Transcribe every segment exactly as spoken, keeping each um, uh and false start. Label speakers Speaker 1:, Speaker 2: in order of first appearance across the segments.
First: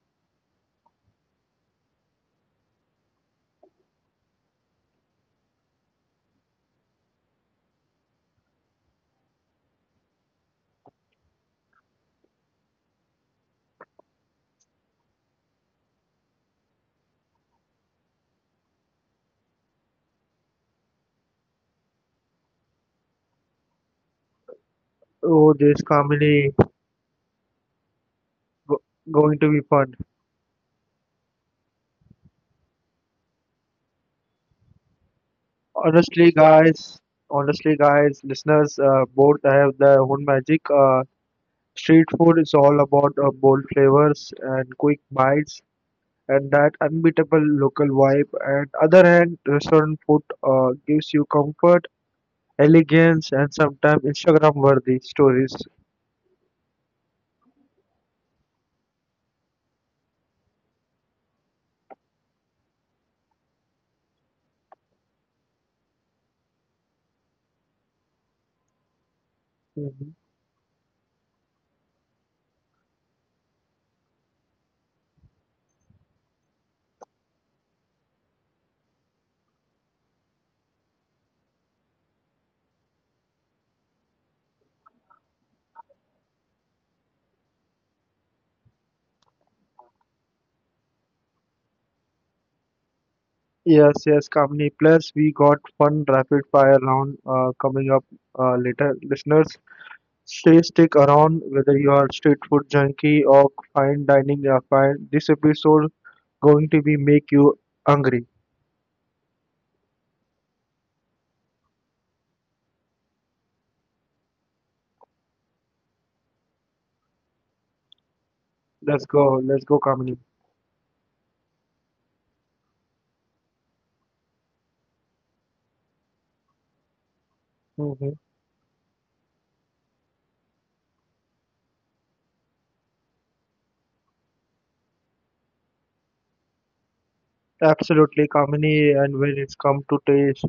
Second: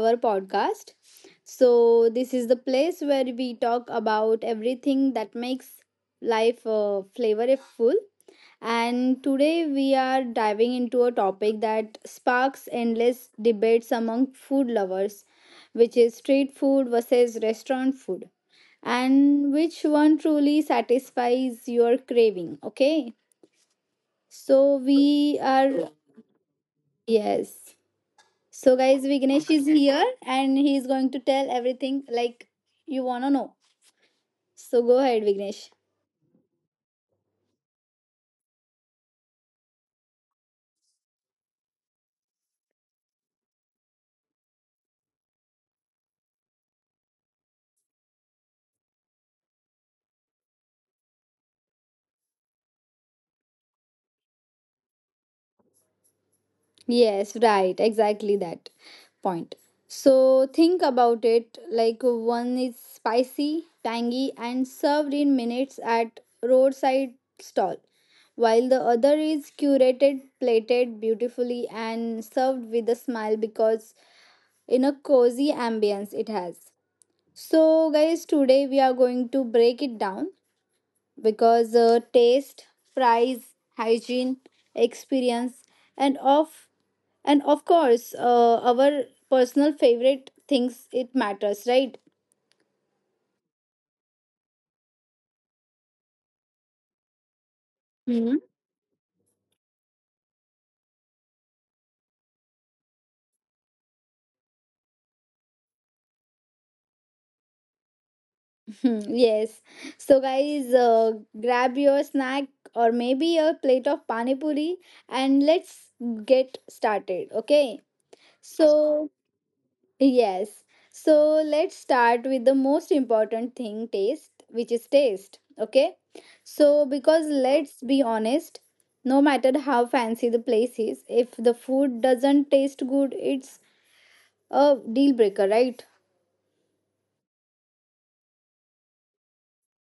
Speaker 1: our podcast. So, this is the place where we talk about everything that makes life uh, flavorful. And today we are diving into a topic that sparks endless debates among food lovers, which is street food versus restaurant food, and which one truly satisfies your craving. Okay, so we
Speaker 2: Oh, this
Speaker 1: are,
Speaker 2: comedy
Speaker 1: yes. So,
Speaker 2: go-
Speaker 1: guys,
Speaker 2: going
Speaker 1: Vignesh
Speaker 2: to be
Speaker 1: is
Speaker 2: fun.
Speaker 1: here and he is going to tell everything like you want to know. So, go ahead, Vignesh.
Speaker 2: Honestly, guys, Honestly, guys, listeners, uh, both have their own magic. Uh, street food is all about uh, bold flavors and quick bites and that unbeatable local vibe. And other hand, restaurant food uh, gives you comfort, elegance, and sometimes Instagram-worthy stories.
Speaker 1: Yes, right, exactly that point. So, think about it like one is spicy, tangy, and served in minutes at roadside stall, while the other is
Speaker 2: Mhm.
Speaker 1: curated, plated beautifully, and served with a smile because in a cozy ambience it has. So, guys, today we are going to break it down because uh, taste, price, hygiene, experience, and of and of course uh, our personal favorite things it matters, right?
Speaker 2: Yes, yes, Kamini. Plus, we got fun rapid fire round uh, coming up uh,
Speaker 1: Hmm.
Speaker 2: later, listeners. Stay stick around whether you are street food junkie or fine dining fan. This episode going to be make you hungry.
Speaker 1: Hmm, yes. So, guys, uh, grab your snack or maybe a plate of pani puri and let's get started. Okay.
Speaker 2: Let's go. Let's
Speaker 1: So,
Speaker 2: go, Kamini.
Speaker 1: yes. So let's start with the most important thing taste, which is taste. Okay. So, because
Speaker 2: Hmm
Speaker 1: let's be honest, no matter how fancy the place is, if the food doesn't taste good, it's a deal breaker, right?
Speaker 2: Absolutely, Kamini. And when it's come to taste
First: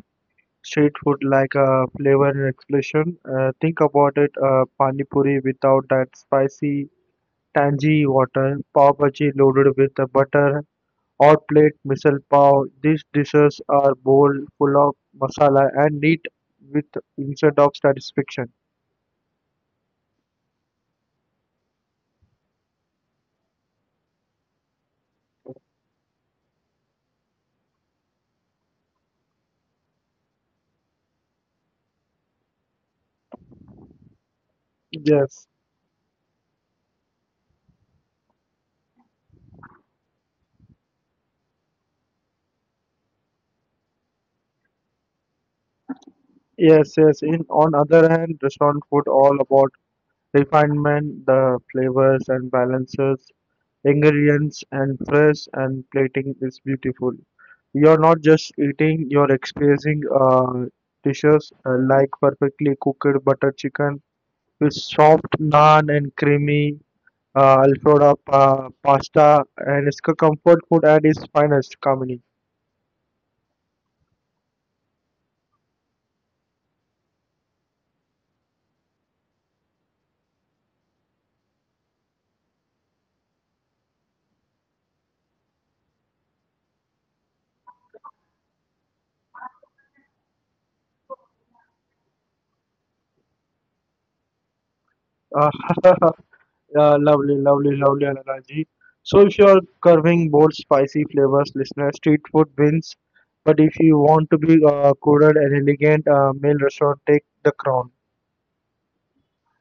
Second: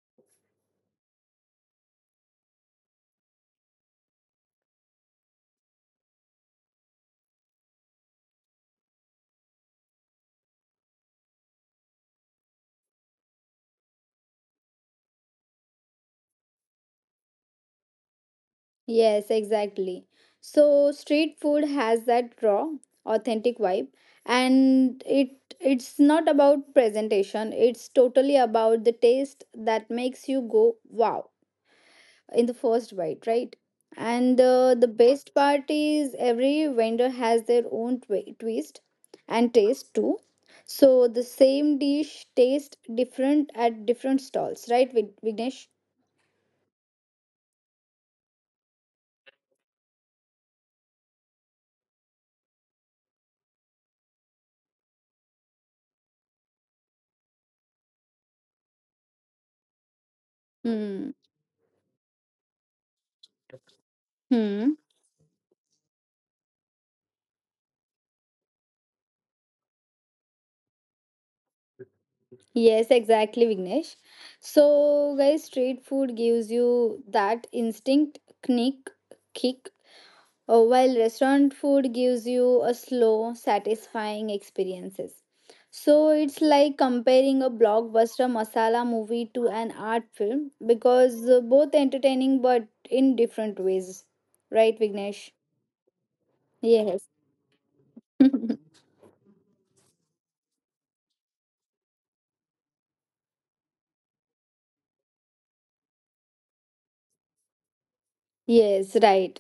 Speaker 2: street food like a flavor and expression, uh, think about it. Uh, pani puri without that spicy, tangy water, pav bhaji loaded with the butter, hot plate Misal Pav. These dishes are bold, full of masala and neat with instead of satisfaction.
Speaker 1: Yes, exactly. So, street food has that raw, authentic vibe, and it it's not about presentation, it's totally about the taste that makes you go wow in the first bite, right? And uh, the
Speaker 2: Yes,
Speaker 1: best part is every vendor has their own twi- twist and taste too. So the same dish tastes different at different stalls, right, Vig- Vignesh?
Speaker 2: yes, yes. In on other hand, restaurant food all about refinement, the flavors and balances, ingredients and fresh and plating is beautiful. You're not just eating, you're experiencing uh,
Speaker 1: Hmm.
Speaker 2: dishes uh, like perfectly cooked butter chicken with
Speaker 1: Hmm.
Speaker 2: soft naan and creamy Uh, Alfredo uh, pasta, and it's co- comfort food at its finest, Kamini.
Speaker 1: Yes, exactly, Vignesh. So, guys, street food gives you that instinct, knick, kick. Uh, while restaurant food gives you a slow, satisfying experiences. So it's like comparing a blockbuster masala movie to an art film because uh, both entertaining but in different ways. Right, Vignesh?
Speaker 2: Uh, uh,
Speaker 1: Yes.
Speaker 2: lovely, lovely, lovely analogy. So if you are curving bold, spicy flavors, listener, street food wins. But if you want to be uh, coded and elegant, uh, meal restaurant take the crown.
Speaker 1: Yes, right.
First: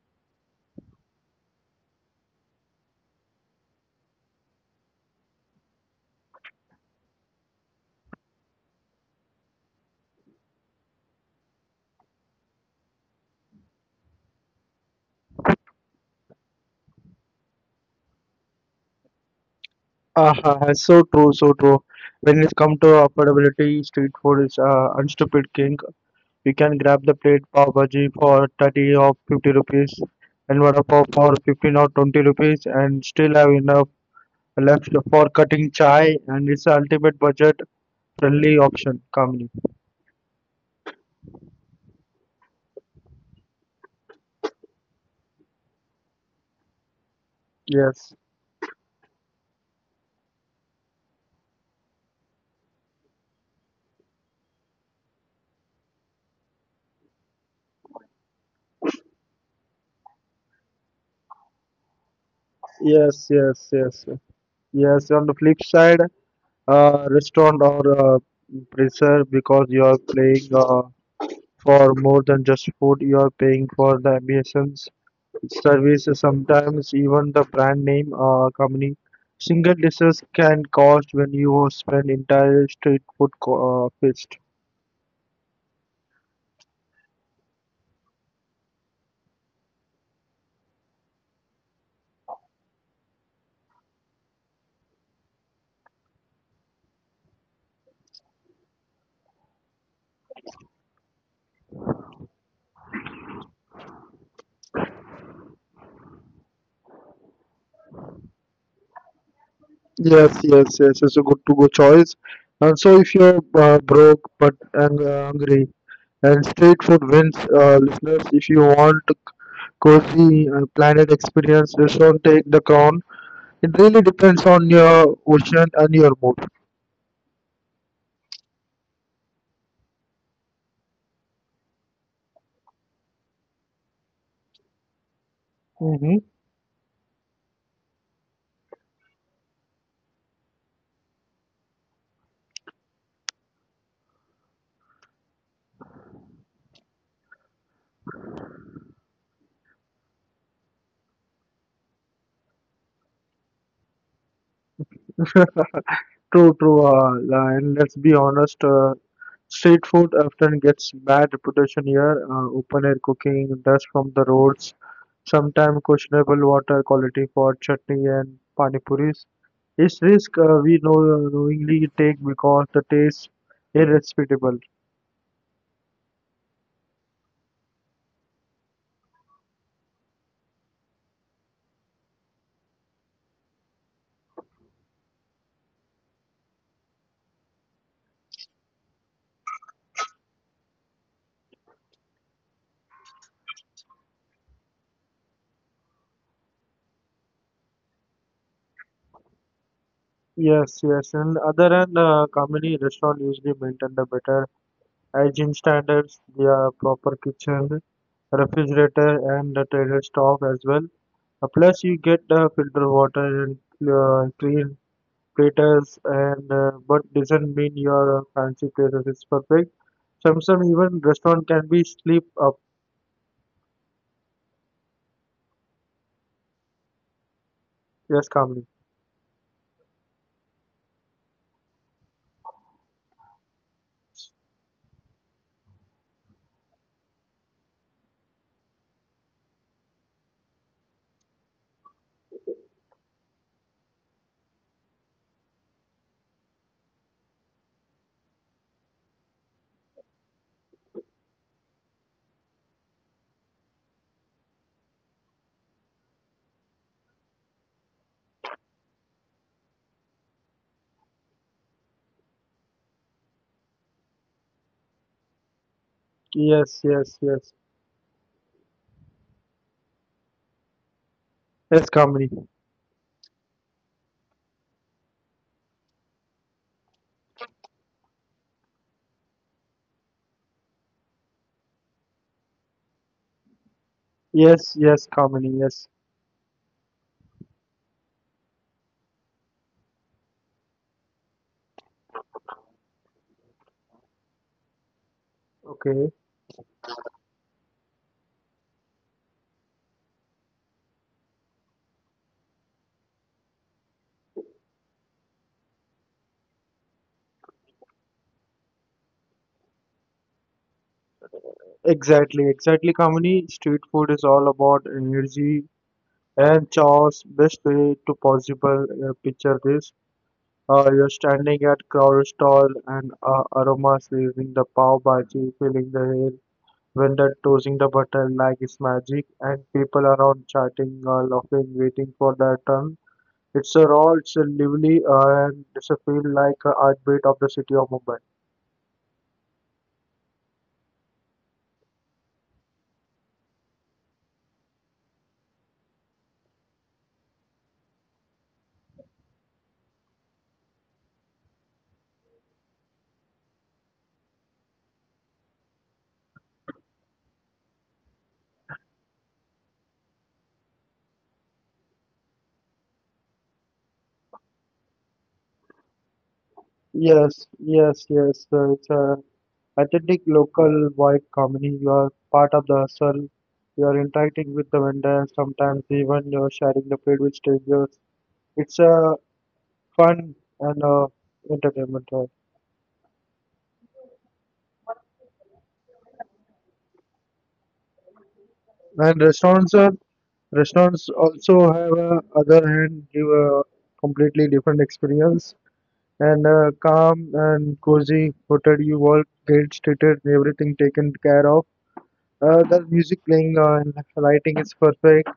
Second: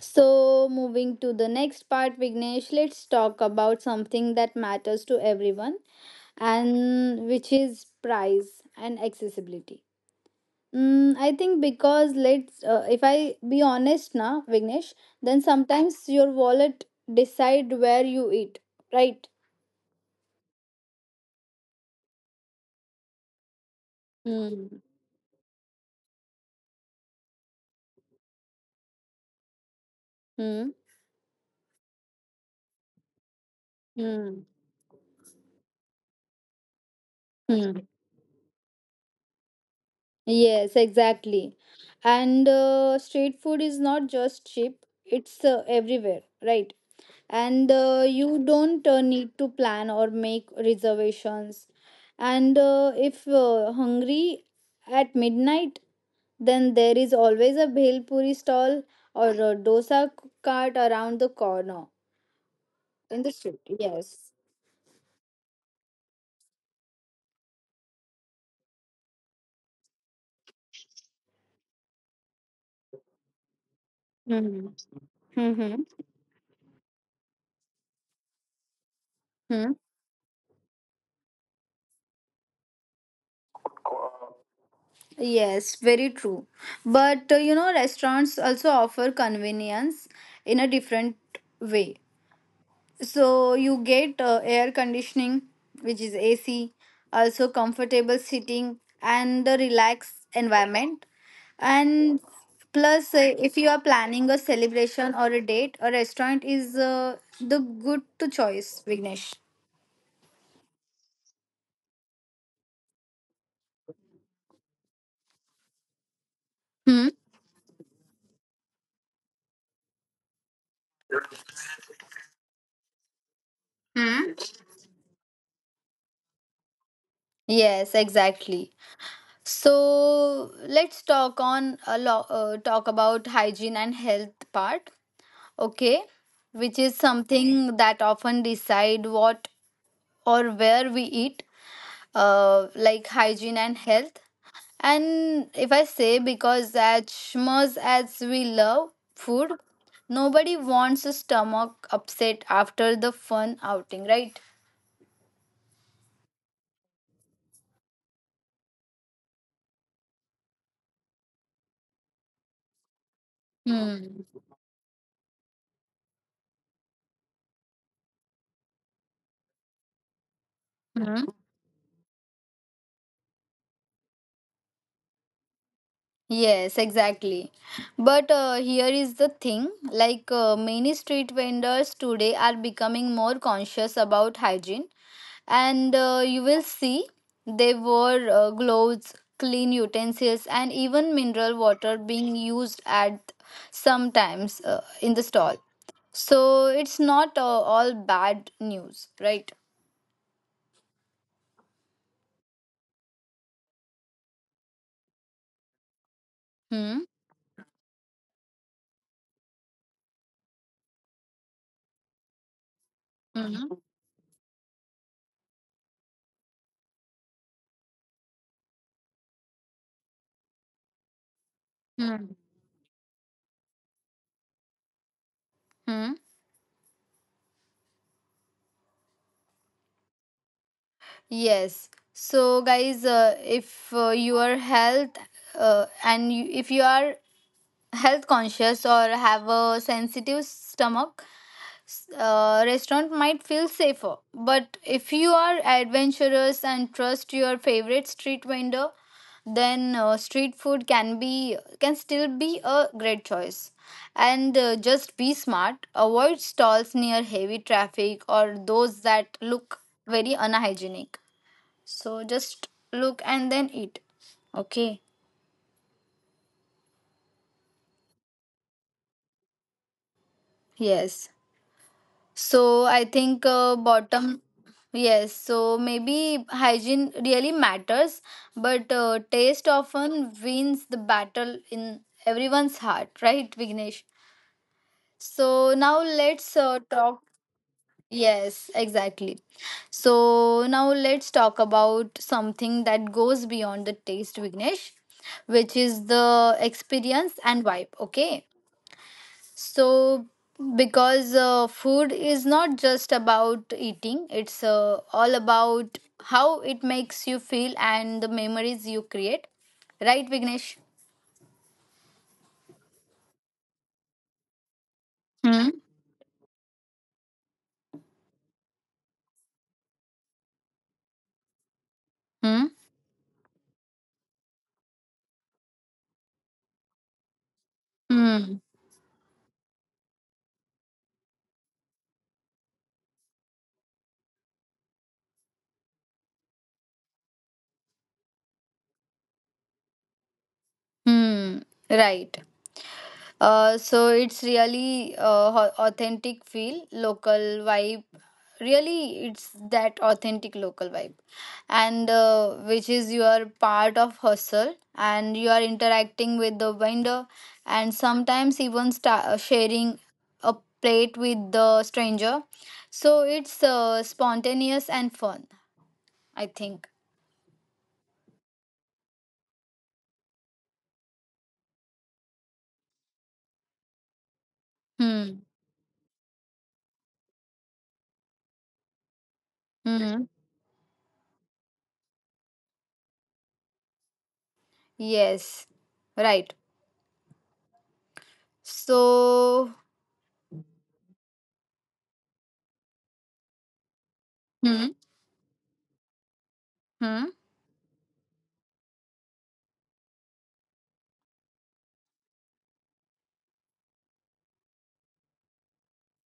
Speaker 1: So, moving to the next part, Vignesh, let's talk about something that matters to everyone and which is price and accessibility. Mm, I think because let's uh, if I be honest now, Vignesh, then sometimes your wallet decide where you eat, right?
Speaker 2: Uh, so true, so true. When it comes to affordability, street food is
Speaker 1: Mm.
Speaker 2: uh, unstupid king. You can grab the plate pav bhaji for thirty or fifty rupees and
Speaker 1: Mm.
Speaker 2: vada pav for fifteen or twenty rupees and still have enough
Speaker 1: Mm.
Speaker 2: left for cutting chai, and it's the ultimate budget
Speaker 1: Mm.
Speaker 2: friendly option, Kamini.
Speaker 1: Yes, exactly. And uh, street food is not just cheap; it's uh, everywhere, right? And uh,
Speaker 2: Yes,
Speaker 1: you don't uh, need to plan or make reservations. And uh, if uh, hungry at midnight, then there is always a bhel puri stall or a dosa cart around the corner in
Speaker 2: yes,
Speaker 1: the street.
Speaker 2: yes, yes.
Speaker 1: Yes.
Speaker 2: Yes, on the flip side, uh, restaurant or uh, preserve because you are paying uh, for more than just food, you are paying for the
Speaker 1: Mm-hmm.
Speaker 2: ambience
Speaker 1: Mm-hmm.
Speaker 2: service, sometimes even the brand name uh, company.
Speaker 1: Hmm.
Speaker 2: Single dishes can cost when you spend entire street food co- uh, feast.
Speaker 1: Yes, very true. But uh, you know, restaurants also offer convenience in a different way. So you get uh, air conditioning, which is A C, also comfortable seating and a relaxed environment. And plus, uh, if you are planning a celebration or a date, a restaurant is uh, the good to choice, Vignesh.
Speaker 2: Yes, yes, yes. It's a good to go choice. And so, if you're uh, broke but ang- uh, hungry, and
Speaker 1: Hmm?
Speaker 2: street food wins, uh, listeners. If you want cozy and planet experience, this one take the crown.
Speaker 1: Hmm?
Speaker 2: It really depends on your ocean and your mood.
Speaker 1: Yes, exactly. So let's talk on a lot. Uh, talk about hygiene and health part. Okay, which is
Speaker 2: Mm-hmm.
Speaker 1: something that often decide what or where we eat, uh, like hygiene and health. And if I say, because as much as we love food, nobody wants a stomach upset after the fun outing, right?
Speaker 2: True, true. Uh, and let's be honest, uh, street food often gets bad reputation here. Uh, open air
Speaker 1: Hmm.
Speaker 2: cooking, dust from the roads, sometimes questionable water quality for chutney and pani puris.
Speaker 1: Hmm.
Speaker 2: It's risk uh, we know knowingly take because the taste irrespectable.
Speaker 1: Yes, exactly. But uh, here is the thing like, uh, many street vendors today are becoming more conscious about hygiene and uh, you will see they wore uh, gloves clean utensils and even mineral water being used at sometimes uh, in the stall, so it's not uh, all bad news, right?
Speaker 2: Yes, yes. And other than uh, company restaurant usually maintain the better
Speaker 1: Hmm.
Speaker 2: hygiene standards, their proper kitchen, refrigerator, and the trailer stock as well. Uh, plus, you
Speaker 1: Hmm.
Speaker 2: get uh, filter water and uh, clean platters, and uh, but doesn't mean your uh, fancy places is perfect. Some
Speaker 1: Hmm.
Speaker 2: some even restaurant can be sleep up.
Speaker 1: Hmm.
Speaker 2: Yes, calmly.
Speaker 1: Yes. So, guys, uh, if uh, your health uh, and you, if you are health conscious or have a sensitive stomach, uh, restaurant might feel safer. But if you are adventurous and trust your favorite street vendor, then uh, street food can be can still be a great choice. And uh, just be smart. Avoid stalls near heavy traffic or those that look very unhygienic. So just look and then eat. Okay.
Speaker 2: Yes, yes, yes.
Speaker 1: Yes. So I think uh,
Speaker 2: Yes,
Speaker 1: bottom
Speaker 2: Kamini.
Speaker 1: yes. So maybe hygiene really matters, but uh, taste often wins the battle in everyone's heart, right, Vignesh? So now let's uh,
Speaker 2: Yes, yes,
Speaker 1: talk.
Speaker 2: Kamini. Yes.
Speaker 1: Yes, exactly. So now let's talk about something that goes beyond the taste, Vignesh, which is the experience and vibe.
Speaker 2: Okay.
Speaker 1: Okay. So, because uh, food is not just about eating, it's uh, all about how it makes you feel and the memories you create. Right, Vignesh?
Speaker 2: Exactly, exactly, Kamini. Street food
Speaker 1: Hmm?
Speaker 2: is all about energy and chores. Best way to possible uh, picture this. Uh,
Speaker 1: Hmm?
Speaker 2: you're standing at crowd stall and uh, aromas leaving the pav bhaji, filling the air,
Speaker 1: Hmm.
Speaker 2: vendor tossing the butter like it's magic, and people around chatting, uh, laughing, waiting for their turn. It's a raw, it's a lively, uh, and it's a feel like a heartbeat of the city of Mumbai.
Speaker 1: Hmm. Right. Uh, so it's really uh, au- authentic feel, local vibe. Really, it's that authentic local vibe, and uh, which is you are part of hustle and you are interacting with the vendor, and sometimes even sta- uh, sharing a plate with the stranger. So it's uh, spontaneous and fun, I think.
Speaker 2: Yes, yes, yes. uh, It's a authentic local vibe company. You are part of the hustle. You are
Speaker 1: Hmm.
Speaker 2: interacting with the vendors. Sometimes even you are sharing the plate with strangers. It's
Speaker 1: Mm-hmm.
Speaker 2: a fun and uh, entertainment. uh,
Speaker 1: Yes. Right. So.
Speaker 2: And restaurants, are, restaurants also have a other hand give a
Speaker 1: Hmm.
Speaker 2: completely different experience
Speaker 1: Hmm.
Speaker 2: and uh, calm and cozy hotel. You all get treated, and everything taken care of. Uh, the music playing uh, and lighting is perfect.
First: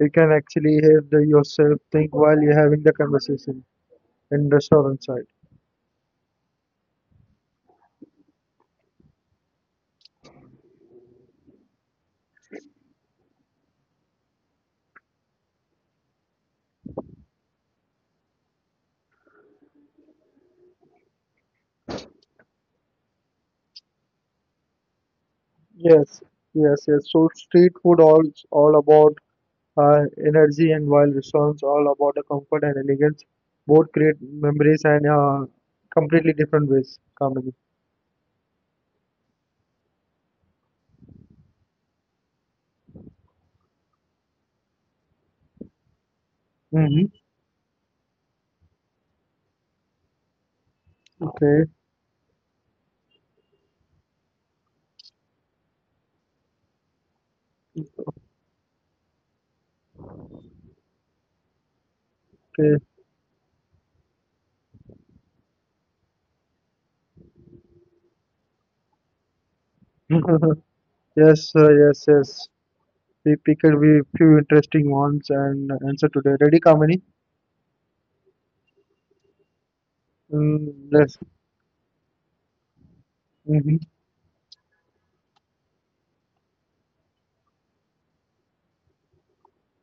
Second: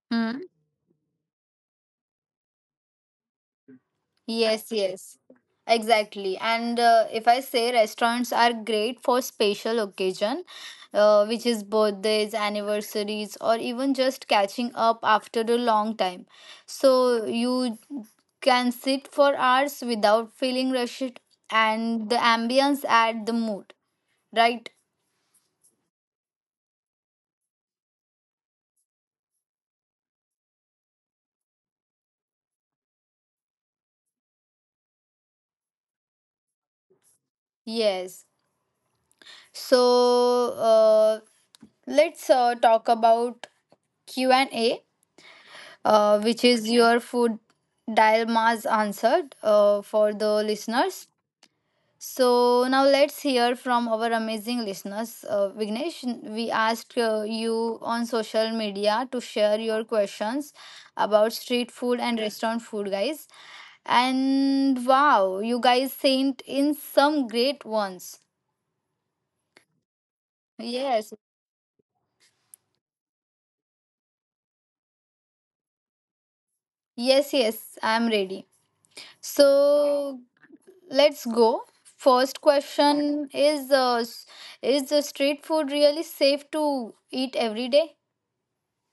Speaker 2: You can
Speaker 1: Hmm.
Speaker 2: actually have the yourself think while you're having the conversation in
Speaker 1: Yes,
Speaker 2: restaurant
Speaker 1: yes,
Speaker 2: side.
Speaker 1: exactly. And uh, if I say restaurants are great for special occasion, uh, which is birthdays, anniversaries, or even just catching up after a long time. So you can sit for hours without feeling rushed, and the ambience add the mood, right?
Speaker 2: Yes, yes, yes. So street food all all about her energy and while songs, all about the comfort and elegance, both create memories and uh, completely different ways. Comedy.
Speaker 1: Yes. So uh, let's uh, talk about Q and A, uh, which
Speaker 2: Mm-hmm.
Speaker 1: is your food dilemmas answered uh, for the listeners.
Speaker 2: Okay.
Speaker 1: So now let's hear from our amazing listeners. Uh, Vignesh, we asked uh, you on social media to share your questions about street food and restaurant food, guys. And wow, you guys sent in some great ones.
Speaker 2: Okay. Yes, uh,
Speaker 1: Yes,
Speaker 2: yes, yes. We picked a wee- few interesting ones and answer today. Ready, Kamini?
Speaker 1: yes, yes, I'm ready.
Speaker 2: Mm,
Speaker 1: So,
Speaker 2: yes.
Speaker 1: let's go. First
Speaker 2: Mm-hmm.
Speaker 1: question is uh, s- is the street food really safe to eat every day?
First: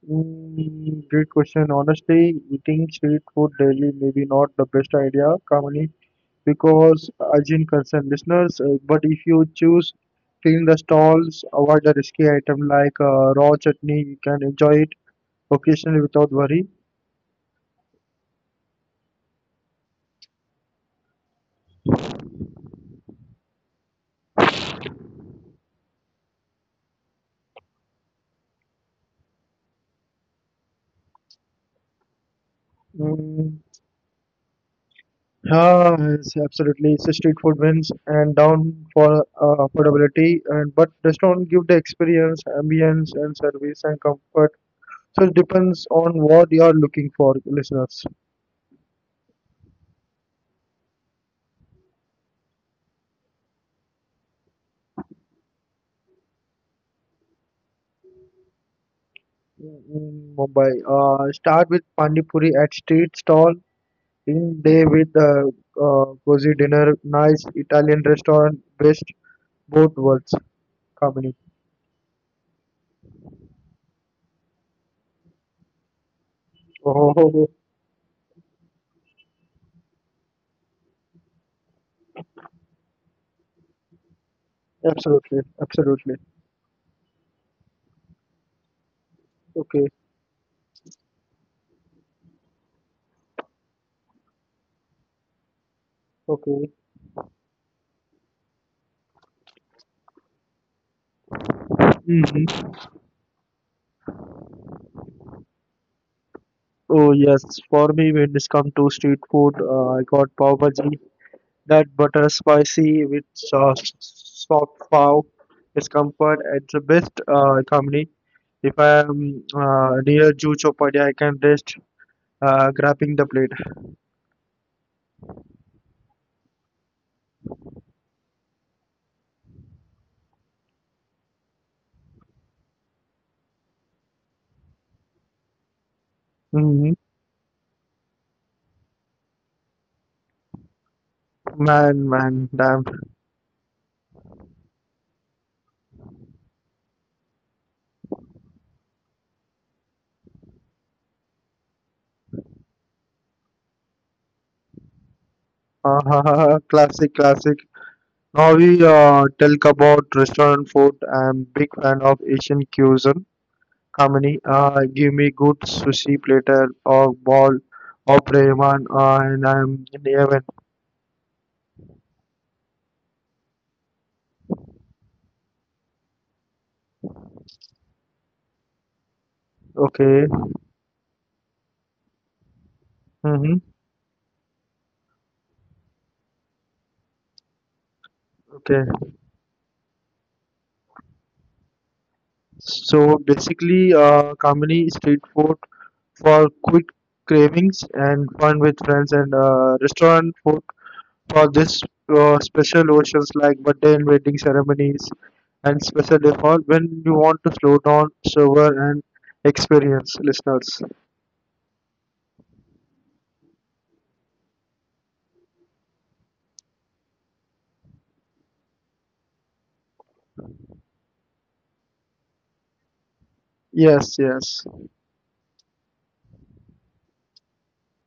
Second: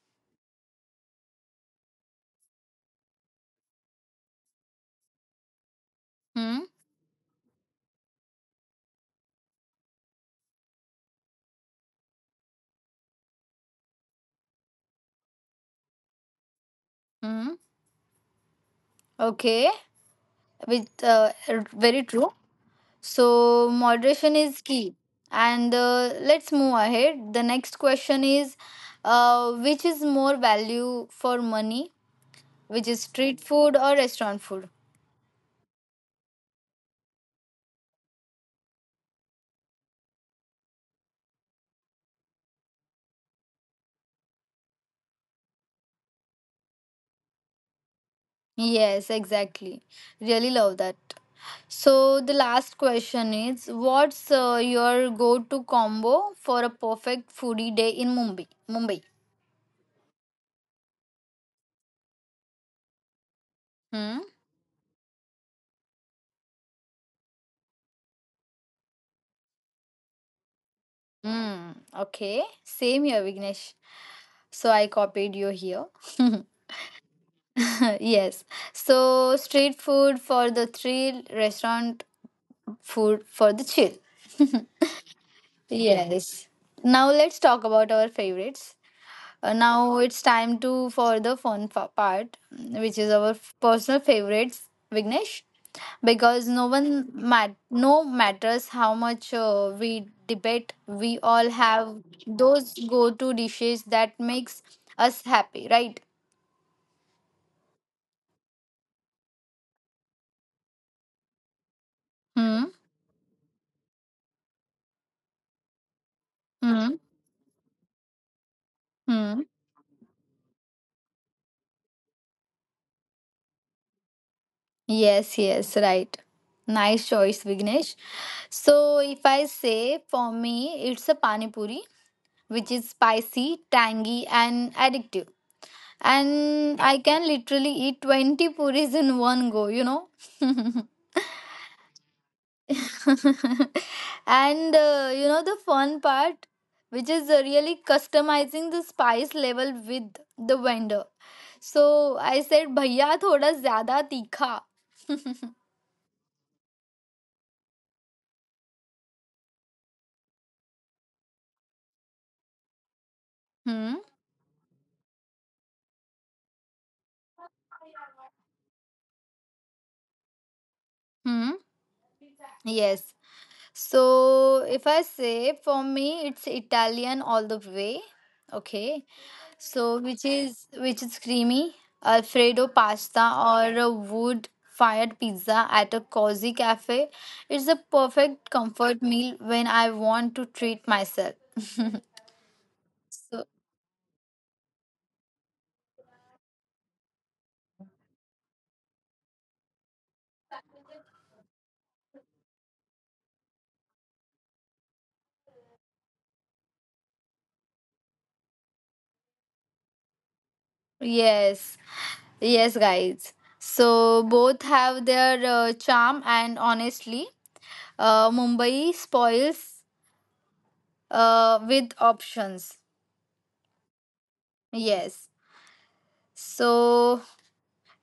Speaker 2: Mm, great question. Honestly, eating street food daily maybe not the best idea, Kamini,
Speaker 1: Hmm.
Speaker 2: because hygiene concern listeners. Uh, but if you choose clean the stalls, avoid the risky item like uh, raw chutney, you can enjoy it occasionally without worry.
Speaker 1: Hmm. Okay. With uh, r- very true. So moderation is key. And uh, let's move ahead. The next question is, uh, which is more value for money, which is street
Speaker 2: Mm,
Speaker 1: food or restaurant food?
Speaker 2: ah, yes, absolutely. It's a street food wins and down for uh, affordability, and but restaurant give the experience, ambience, and service and comfort. So it depends on what you are looking for, listeners.
Speaker 1: Yes, exactly. Really love that. So the last question is, what's uh, your go-to combo for a perfect foodie day in Mumbai? Mumbai.
Speaker 2: Mm, mm, Mumbai. Uh, start with Pani Puri at street stall
Speaker 1: Hmm.
Speaker 2: in day with a uh, cozy dinner, nice Italian restaurant, best both worlds. Kamini.
Speaker 1: Hmm. Okay. Same here, Vignesh. So I copied you here.
Speaker 2: Oh, oh, oh,
Speaker 1: Yes. So street food for the thrill, restaurant food for the chill.
Speaker 2: absolutely, absolutely.
Speaker 1: Yes. Now let's talk about our favorites. Uh, now it's
Speaker 2: Okay,
Speaker 1: time to for the fun fa- part, which is our f- personal favorites, Vignesh. Because no one
Speaker 2: okay.
Speaker 1: mat no matters how much uh, we debate, we all have those go-to
Speaker 2: hmm
Speaker 1: dishes that makes us happy, right?
Speaker 2: Oh yes, for me when it's come to street food, uh, I got pav bhaji, that
Speaker 1: Hmm.
Speaker 2: butter spicy with sauce, soft pav, is comfort. It's
Speaker 1: Hmm.
Speaker 2: the best uh, company. If I
Speaker 1: Hmm.
Speaker 2: am uh, near Juhu Chowpadia, I can rest uh, grabbing the plate.
Speaker 1: Yes. Yes. Right. Nice choice, Vignesh. So if I say for me, it's a pani puri, which is spicy, tangy, and addictive,
Speaker 2: Hmm
Speaker 1: and I can literally eat twenty puris in one go, you know. And
Speaker 2: Man, man, damn.
Speaker 1: uh, you know the fun part, which is uh, really customizing the spice level with the vendor. So I said, "Bhaiya, thoda zyada tikha."
Speaker 2: Uh, classic, classic. Now we uh, talk about restaurant food. I'm big fan of Asian cuisine.
Speaker 1: Hmm.
Speaker 2: Kamini, uh, give me good sushi platter or ball or ramen, uh, and I'm in heaven.
Speaker 1: Hmm. Yes. So if I say for me, it's Italian all the way. Okay. So,
Speaker 2: Okay.
Speaker 1: which is which is creamy Alfredo pasta
Speaker 2: Mm-hmm.
Speaker 1: or a wood-fired pizza at a cozy cafe. It's a perfect
Speaker 2: Okay.
Speaker 1: comfort meal when I want to treat myself.
Speaker 2: So
Speaker 1: So,
Speaker 2: basically, uh, Kamini street food for quick cravings and fun with friends and uh, restaurant food for this, uh, special occasions like birthday and wedding ceremonies and special default when you want to slow down, sober, and experience listeners.
Speaker 1: yes, yes, guys. So both have their uh, charm, and honestly, uh, Mumbai spoils uh, with options.
Speaker 2: Yes, yes.
Speaker 1: Yes. So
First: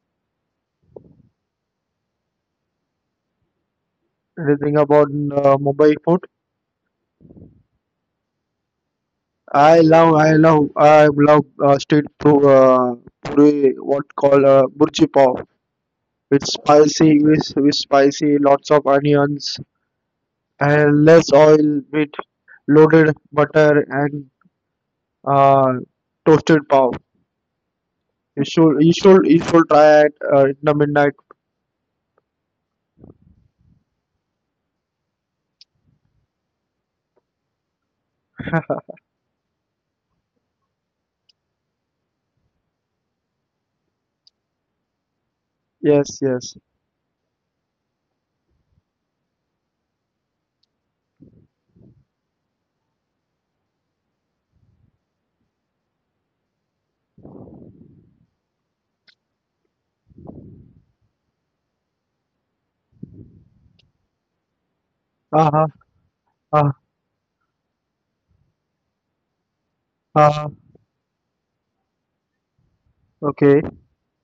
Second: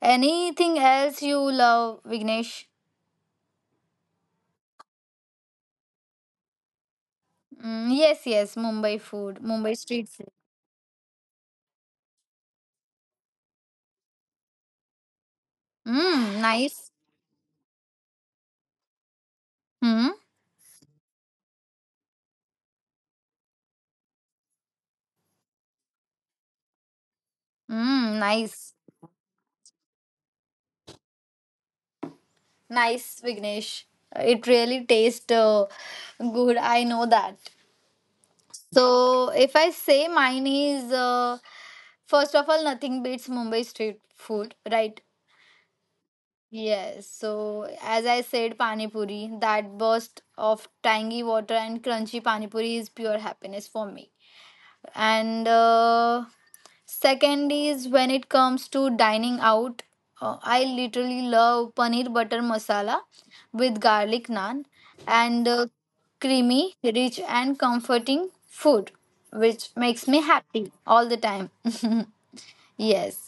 Speaker 1: anything else you love, Vignesh?
Speaker 2: Anything about uh, Mumbai food?
Speaker 1: Mm, yes, yes, Mumbai food,
Speaker 2: I
Speaker 1: Mumbai
Speaker 2: love,
Speaker 1: street
Speaker 2: I
Speaker 1: food.
Speaker 2: love, I love uh, street food. Uh, puri, what call uh, burji pav.
Speaker 1: Mm,
Speaker 2: It's
Speaker 1: nice.
Speaker 2: spicy, with, with spicy, lots of onions,
Speaker 1: Mm,
Speaker 2: and less oil with loaded butter and uh, toasted pav.
Speaker 1: mm,
Speaker 2: You should,
Speaker 1: nice.
Speaker 2: you should, you should try at uh, in the midnight.
Speaker 1: Nice, Vignesh. It really tastes uh, good. I know that. So, if I say mine is, uh, first of all, nothing beats Mumbai street food, right?
Speaker 2: Yes, yes.
Speaker 1: Yes. So, as I said, Pani Puri, that burst of tangy water and crunchy Pani Puri is pure happiness for me. And uh, second is when it comes to dining out, uh, I literally love paneer butter masala with garlic naan
Speaker 2: Uh-huh,
Speaker 1: and uh,
Speaker 2: uh, huh.
Speaker 1: creamy, rich and comforting food
Speaker 2: uh, huh.
Speaker 1: which makes me happy all the time.
Speaker 2: Okay.
Speaker 1: Yes,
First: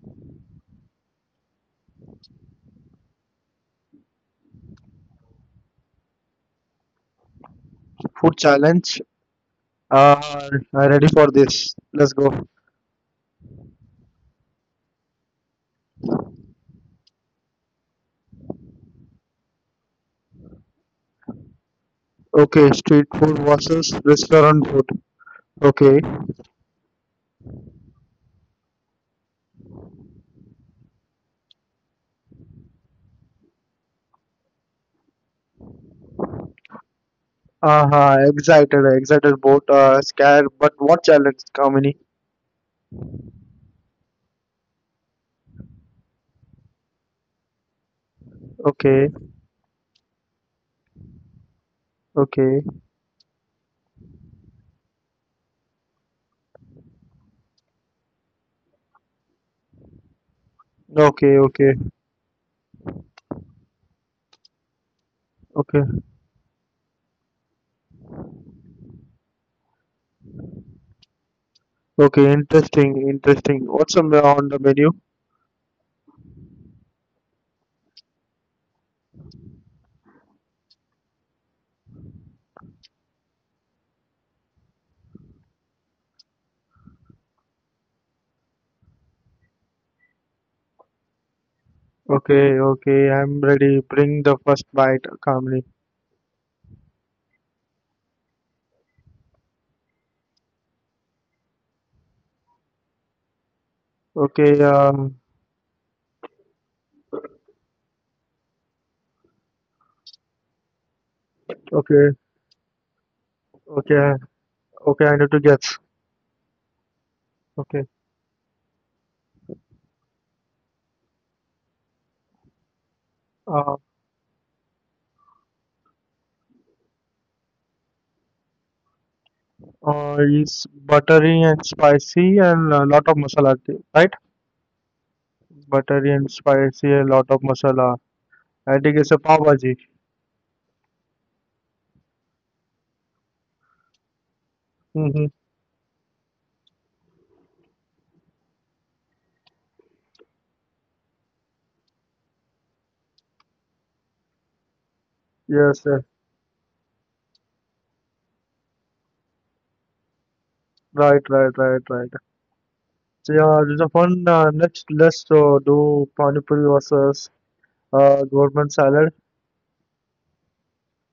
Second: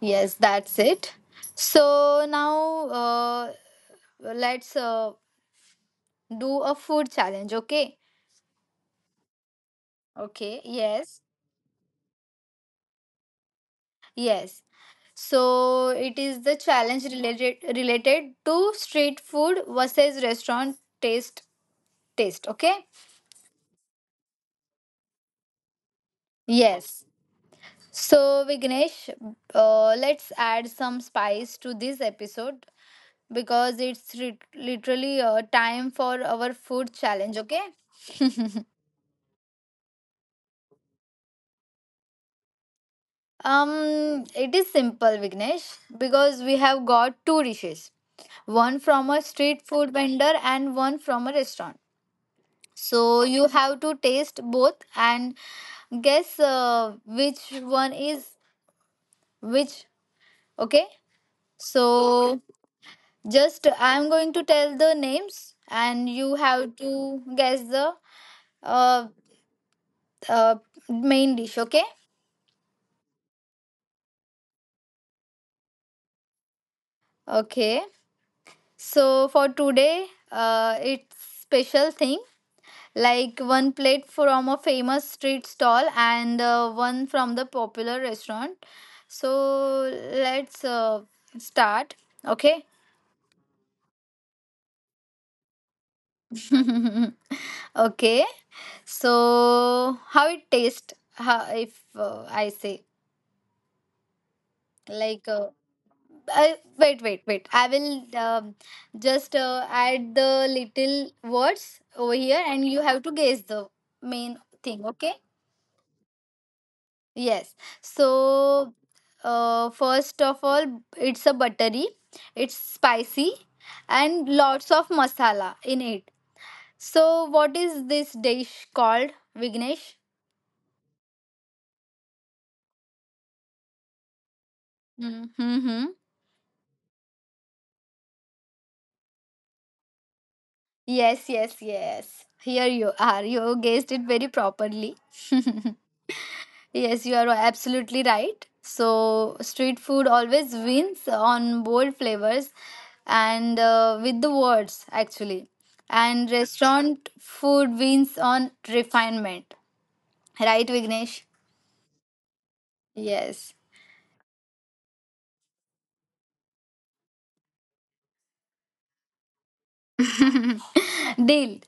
Speaker 1: yes, that's it. So now uh, let's uh, do a food challenge, okay?
Speaker 2: Food challenge.
Speaker 1: Okay,
Speaker 2: Uh, I'm
Speaker 1: yes,
Speaker 2: ready for this. Let's go.
Speaker 1: yes. So it is the challenge related related to street food versus restaurant taste taste. Okay.
Speaker 2: Okay, street food versus restaurant food. Okay.
Speaker 1: Yes. So Vignesh, uh, let's add some spice to this episode because it's ri- literally uh, time for our food challenge. Okay.
Speaker 2: Uh-huh, excited, excited both. Uh, scared, but what challenge, Kamini?
Speaker 1: Um, it is simple, Vignesh, because we have got two dishes, one
Speaker 2: Okay,
Speaker 1: from a street food vendor and one from a restaurant.
Speaker 2: okay,
Speaker 1: So you have to taste both and guess uh, which one is which. Okay.
Speaker 2: okay, okay,
Speaker 1: So just I'm going to tell the names
Speaker 2: okay,
Speaker 1: and you have to guess the uh, uh, main dish. Okay.
Speaker 2: okay. Interesting, interesting. What's on the on the menu?
Speaker 1: Okay. So for today, uh, it's special thing, like one plate from a famous street stall and uh, one from the popular restaurant, so let's uh, start.
Speaker 2: Okay,
Speaker 1: Okay.
Speaker 2: okay, I'm ready. Bring the first bite, Kamini.
Speaker 1: Okay. So how it tastes how, if uh, I say
Speaker 2: Okay, um,
Speaker 1: like uh, I, wait wait wait, I will um, just uh, add the little words
Speaker 2: okay,
Speaker 1: over here and you have to guess the
Speaker 2: okay,
Speaker 1: main thing,
Speaker 2: okay, I need
Speaker 1: okay?
Speaker 2: to guess.
Speaker 1: Yes.
Speaker 2: Okay.
Speaker 1: So, uh, first of all, it's a buttery, it's spicy,
Speaker 2: Uh,
Speaker 1: and lots of masala in it. So, what is this dish called,
Speaker 2: uh,
Speaker 1: Vignesh?
Speaker 2: is buttery and spicy and a lot of masala, thi- right?
Speaker 1: Mm-hmm.
Speaker 2: Buttery and spicy, a lot of masala. I think it's a pav bhaji.
Speaker 1: Yes, yes, yes. Here you are. You guessed it very properly.
Speaker 2: Mm-hmm.
Speaker 1: Yes, you are absolutely right. So, street food always wins on bold flavors and uh, with the words, actually.
Speaker 2: Yes, yes.
Speaker 1: And restaurant food wins on refinement. Right,
Speaker 2: Right,
Speaker 1: Vignesh?
Speaker 2: right, right, right. So
Speaker 1: Yes.
Speaker 2: yeah, this is a fun. Uh, next, let's uh, do pani puri versus uh, government salad.
Speaker 1: Deal.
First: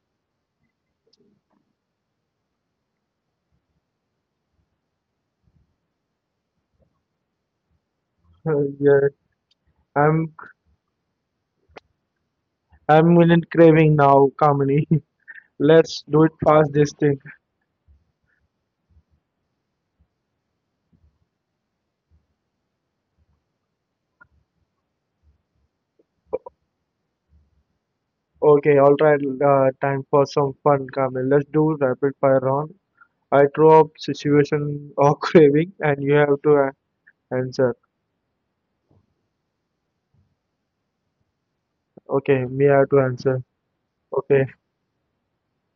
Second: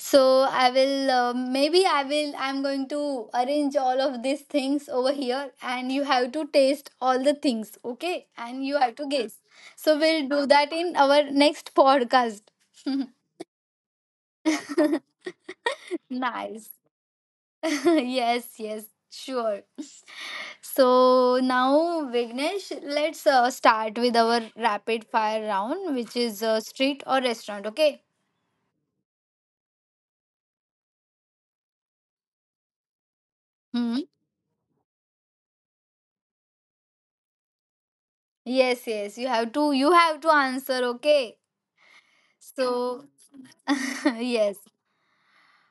Speaker 1: So, I will, uh, maybe I will, I'm going to arrange all of these things over here and you have to taste all the things, okay?
Speaker 2: Uh,
Speaker 1: And you have to
Speaker 2: yeah,
Speaker 1: guess. So, we'll
Speaker 2: I'm
Speaker 1: do that in our next podcast.
Speaker 2: I'm in craving now, Kamini. Let's do it
Speaker 1: Nice.
Speaker 2: fast this thing.
Speaker 1: Yes, yes, sure. So now, Vignesh, let's uh, start with our rapid fire round, which is uh, street or restaurant. Okay.
Speaker 2: Okay, all right. Uh, time for some fun, Kamil. Let's do rapid fire round. I throw up
Speaker 1: Hmm.
Speaker 2: situation or craving, and you have to a- answer.
Speaker 1: Yes, yes. You have to. You have to answer. Okay.
Speaker 2: Okay, me have to
Speaker 1: So
Speaker 2: answer. Okay.
Speaker 1: yes.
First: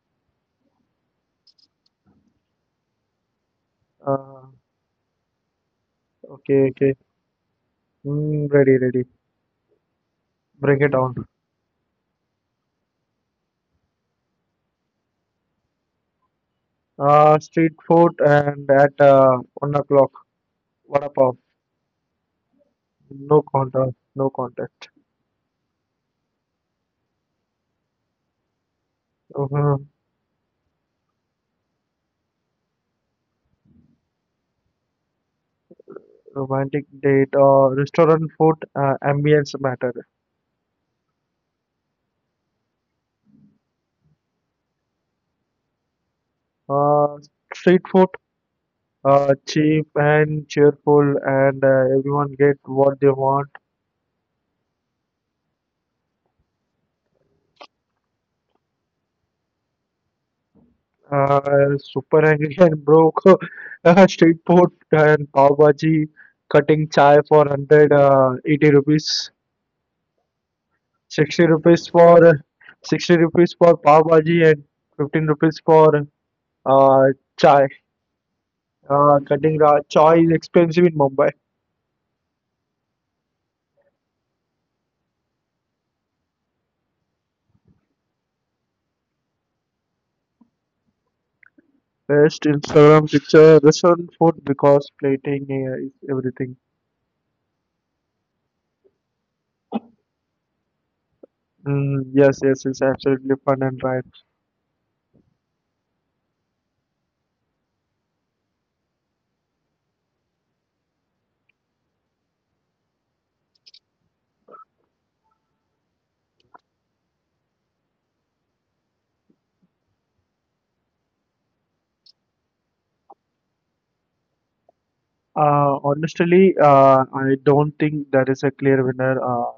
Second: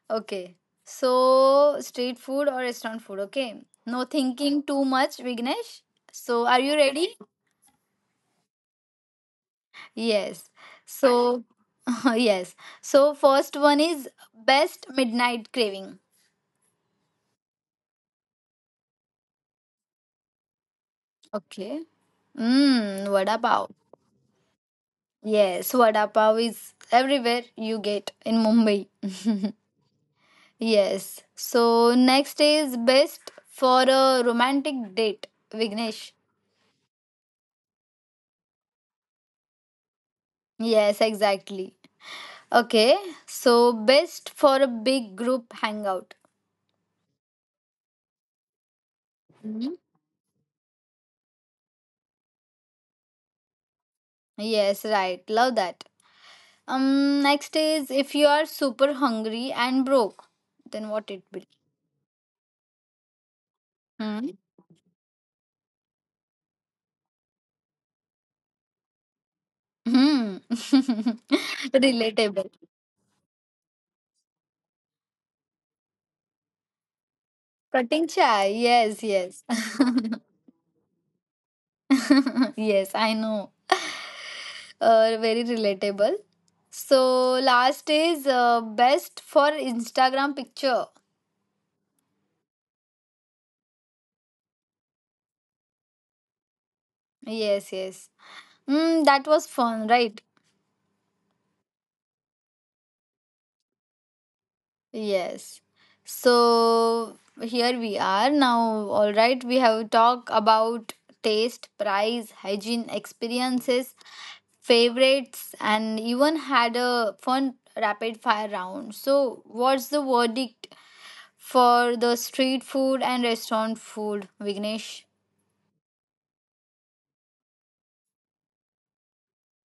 Speaker 1: Okay. So street food or restaurant food. Okay. No
Speaker 2: Uh,
Speaker 1: thinking too much, Vignesh. So are
Speaker 2: okay.
Speaker 1: you
Speaker 2: Okay.
Speaker 1: ready?
Speaker 2: Mm, ready. Ready.
Speaker 1: Yes.
Speaker 2: Break it down.
Speaker 1: So, yes. So, first one is best midnight craving.
Speaker 2: Uh, street food and at uh, one o'clock. What about?
Speaker 1: Okay. Mmm, vada
Speaker 2: No
Speaker 1: pav.
Speaker 2: contest. No contest.
Speaker 1: Yes, vada pav is everywhere you get in Mumbai.
Speaker 2: Uh-huh.
Speaker 1: Yes. So, next is best for a romantic date, Vignesh.
Speaker 2: Romantic date or restaurant food. Uh, ambience matter.
Speaker 1: Yes, exactly. Okay. So, best for a big group hangout.
Speaker 2: Uh, Street food uh,
Speaker 1: Mhm.
Speaker 2: cheap and cheerful, and uh, everyone get what they want.
Speaker 1: Yes, right. Love that. Um, next is if you are super hungry and broke, then what it will?
Speaker 2: Uh, super hungry and broke. Uh,
Speaker 1: Hmm.
Speaker 2: street food and pav bhaji, cutting chai for one hundred, uh, eighty rupees,
Speaker 1: Hmm.
Speaker 2: sixty rupees for
Speaker 1: Relatable.
Speaker 2: sixty rupees for pav bhaji and fifteen rupees for uh, chai.
Speaker 1: Cutting chai. Yes,
Speaker 2: Uh,
Speaker 1: yes.
Speaker 2: cutting ra- chai is expensive in Mumbai.
Speaker 1: Yes, I know. Uh, very relatable. So last is uh, best for Instagram picture.
Speaker 2: Best Instagram picture, restaurant food because plating uh, is everything.
Speaker 1: Yes, yes. Mm, that was fun, right?
Speaker 2: Mm, yes, yes, it's absolutely fun and right.
Speaker 1: Yes. So here we are now. All right, we have talked about taste, price, hygiene, experiences, favorites, and even had a fun rapid fire round. So, what's the verdict for the street food and restaurant food, Vignesh?
Speaker 2: Uh, honestly, uh, I don't think there is a clear winner. Uh,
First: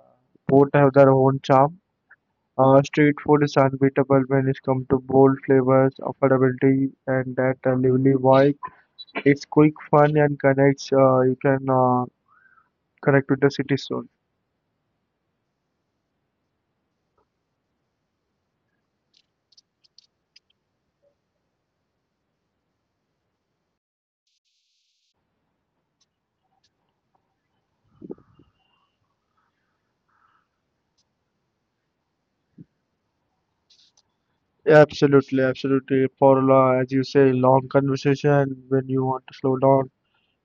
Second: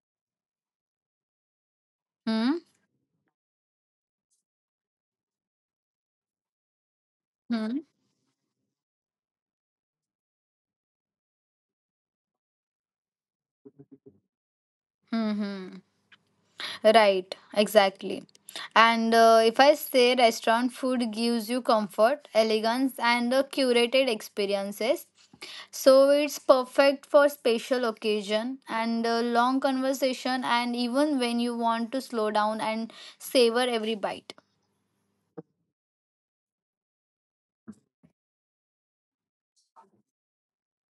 Speaker 2: Both have their own charm.
Speaker 1: Hmm.
Speaker 2: Uh, street food is unbeatable when it comes to bold flavors, affordability, and that uh,
Speaker 1: Hmm.
Speaker 2: lively vibe. It's quick, fun, and connects. Uh, you can uh, connect with the city soul.
Speaker 1: Hmm. Hmm. Right, exactly. And uh, if I say restaurant food gives you comfort, elegance, and uh, curated experiences, so it's perfect for special occasion and uh, long conversation, and even when you want to slow down and savor every bite.
Speaker 2: Absolutely, absolutely. For uh, as you say, long conversation when you want to slow down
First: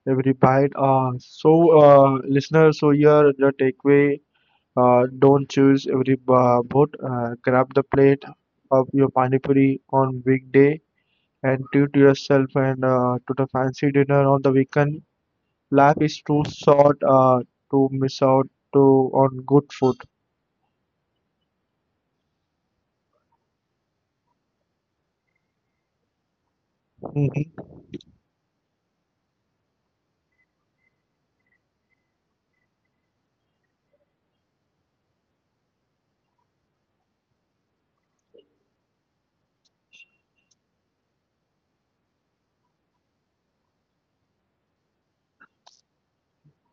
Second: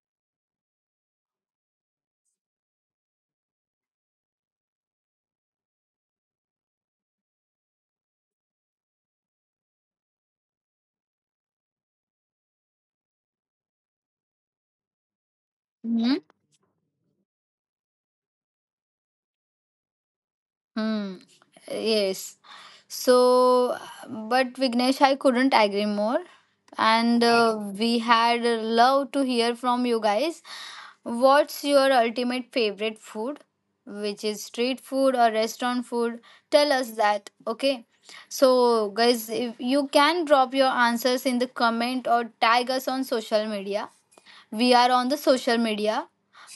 Speaker 2: every bite. Uh, so, uh, listeners, so here the takeaway. Uh, don't choose every ba- boat. Uh, grab the plate of your pani puri on weekday and treat yourself and uh, to the fancy dinner on the weekend. Life is too short uh, to miss out to on good food.
Speaker 1: Hmm. Yes. So, but Vignesh, I couldn't agree more. And
Speaker 2: Mhm.
Speaker 1: uh, we had loved to hear from you guys. What's your ultimate favorite food, which is street food or restaurant food? Tell us that, okay? So, guys, if you can drop your answers in the comment or tag us on social media. We are on the social media,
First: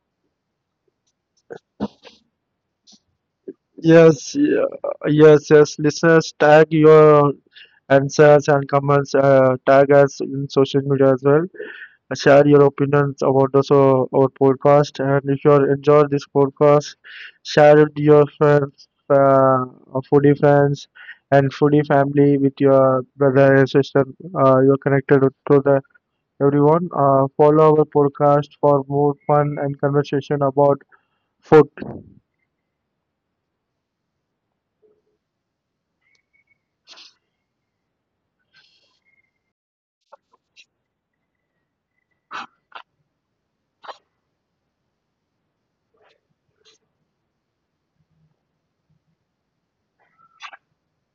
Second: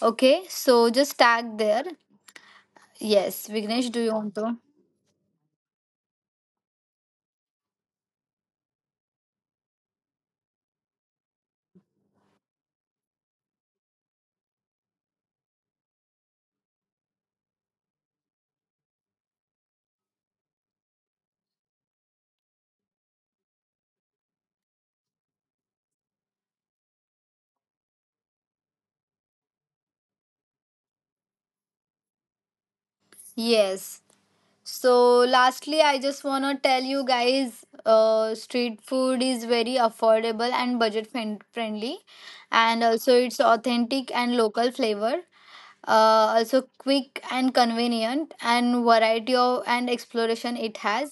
Speaker 1: okay? So, just tag there. Yes, Vignesh, do you want
Speaker 2: Yes,
Speaker 1: to?
Speaker 2: yeah, yes, yes. Listeners, tag your answers and comments. Uh, tag us in social media as well. Uh, share your opinions about this uh, our podcast. And if you are enjoy this podcast, share it to your friends, uh, uh, foodie friends, and foodie family with your brother and sister. Uh, you're connected to the everyone. Uh, follow our podcast for more fun and conversation about food.
Speaker 1: Yes. So, lastly, I just want to tell you guys uh, street food is very affordable and budget friend- friendly, and also it's authentic and local flavor. Uh, also quick and convenient and variety of and exploration it has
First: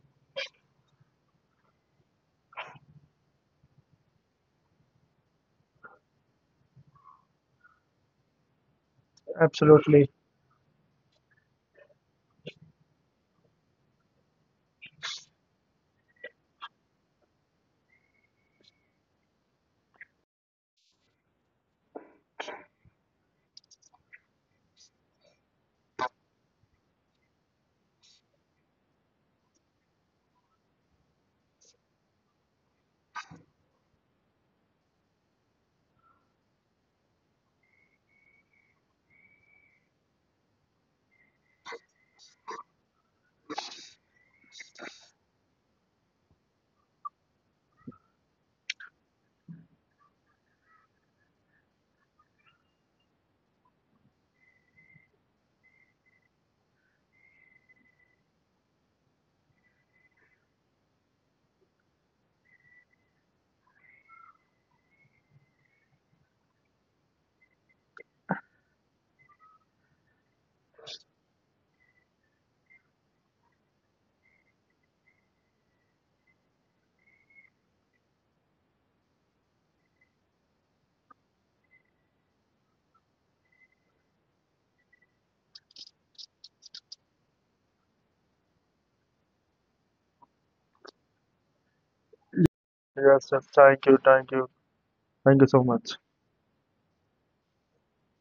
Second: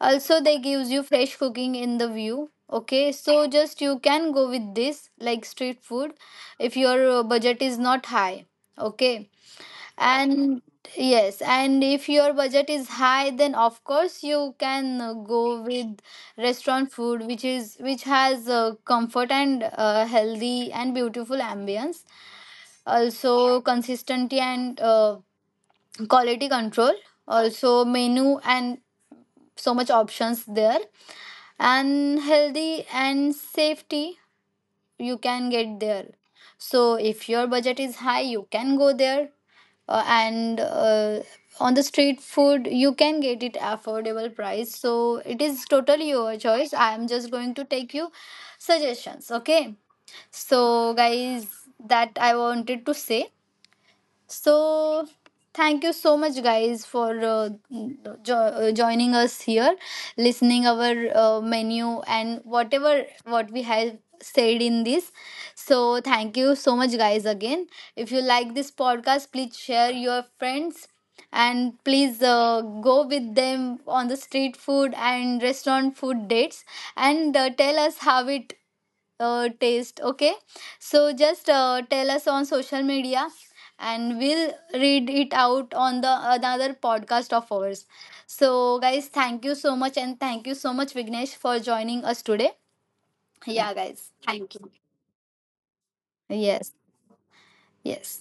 Speaker 1: also they gives you fresh cooking in the view, okay? So just you can go with this like street food if your uh, budget is not high, okay,
Speaker 2: Absolutely.
Speaker 1: and yes, and if your budget is high, then of course you can uh, go with restaurant food, which is which has uh, comfort and uh, healthy and beautiful ambience. Also, consistency and uh, quality control. Also, menu and so much options there, and healthy and safety you can get there. So if your budget is high you can go there, uh, and uh, on the street food you can get it affordable price. So it is totally your choice. I am just going to take you suggestions, okay? So guys, that I wanted to say. So, thank you so much, guys, for uh, jo- uh, joining us here, listening our uh, menu and whatever what we have said in this. So, thank you so much, guys, again. If you like this podcast, please share your friends and please uh, go with them on the street food and restaurant food dates and uh, tell us how it uh, taste, okay? So just uh, tell us on social media and we'll read it out on the another podcast of ours. So guys, thank you so much, and thank you so much Vignesh for joining us today.
Speaker 2: Yes, sir.
Speaker 1: Yeah,
Speaker 2: Thank you.
Speaker 1: guys,
Speaker 2: Thank you.
Speaker 1: thank you.
Speaker 2: Thank you so much.
Speaker 1: Yes. Yes.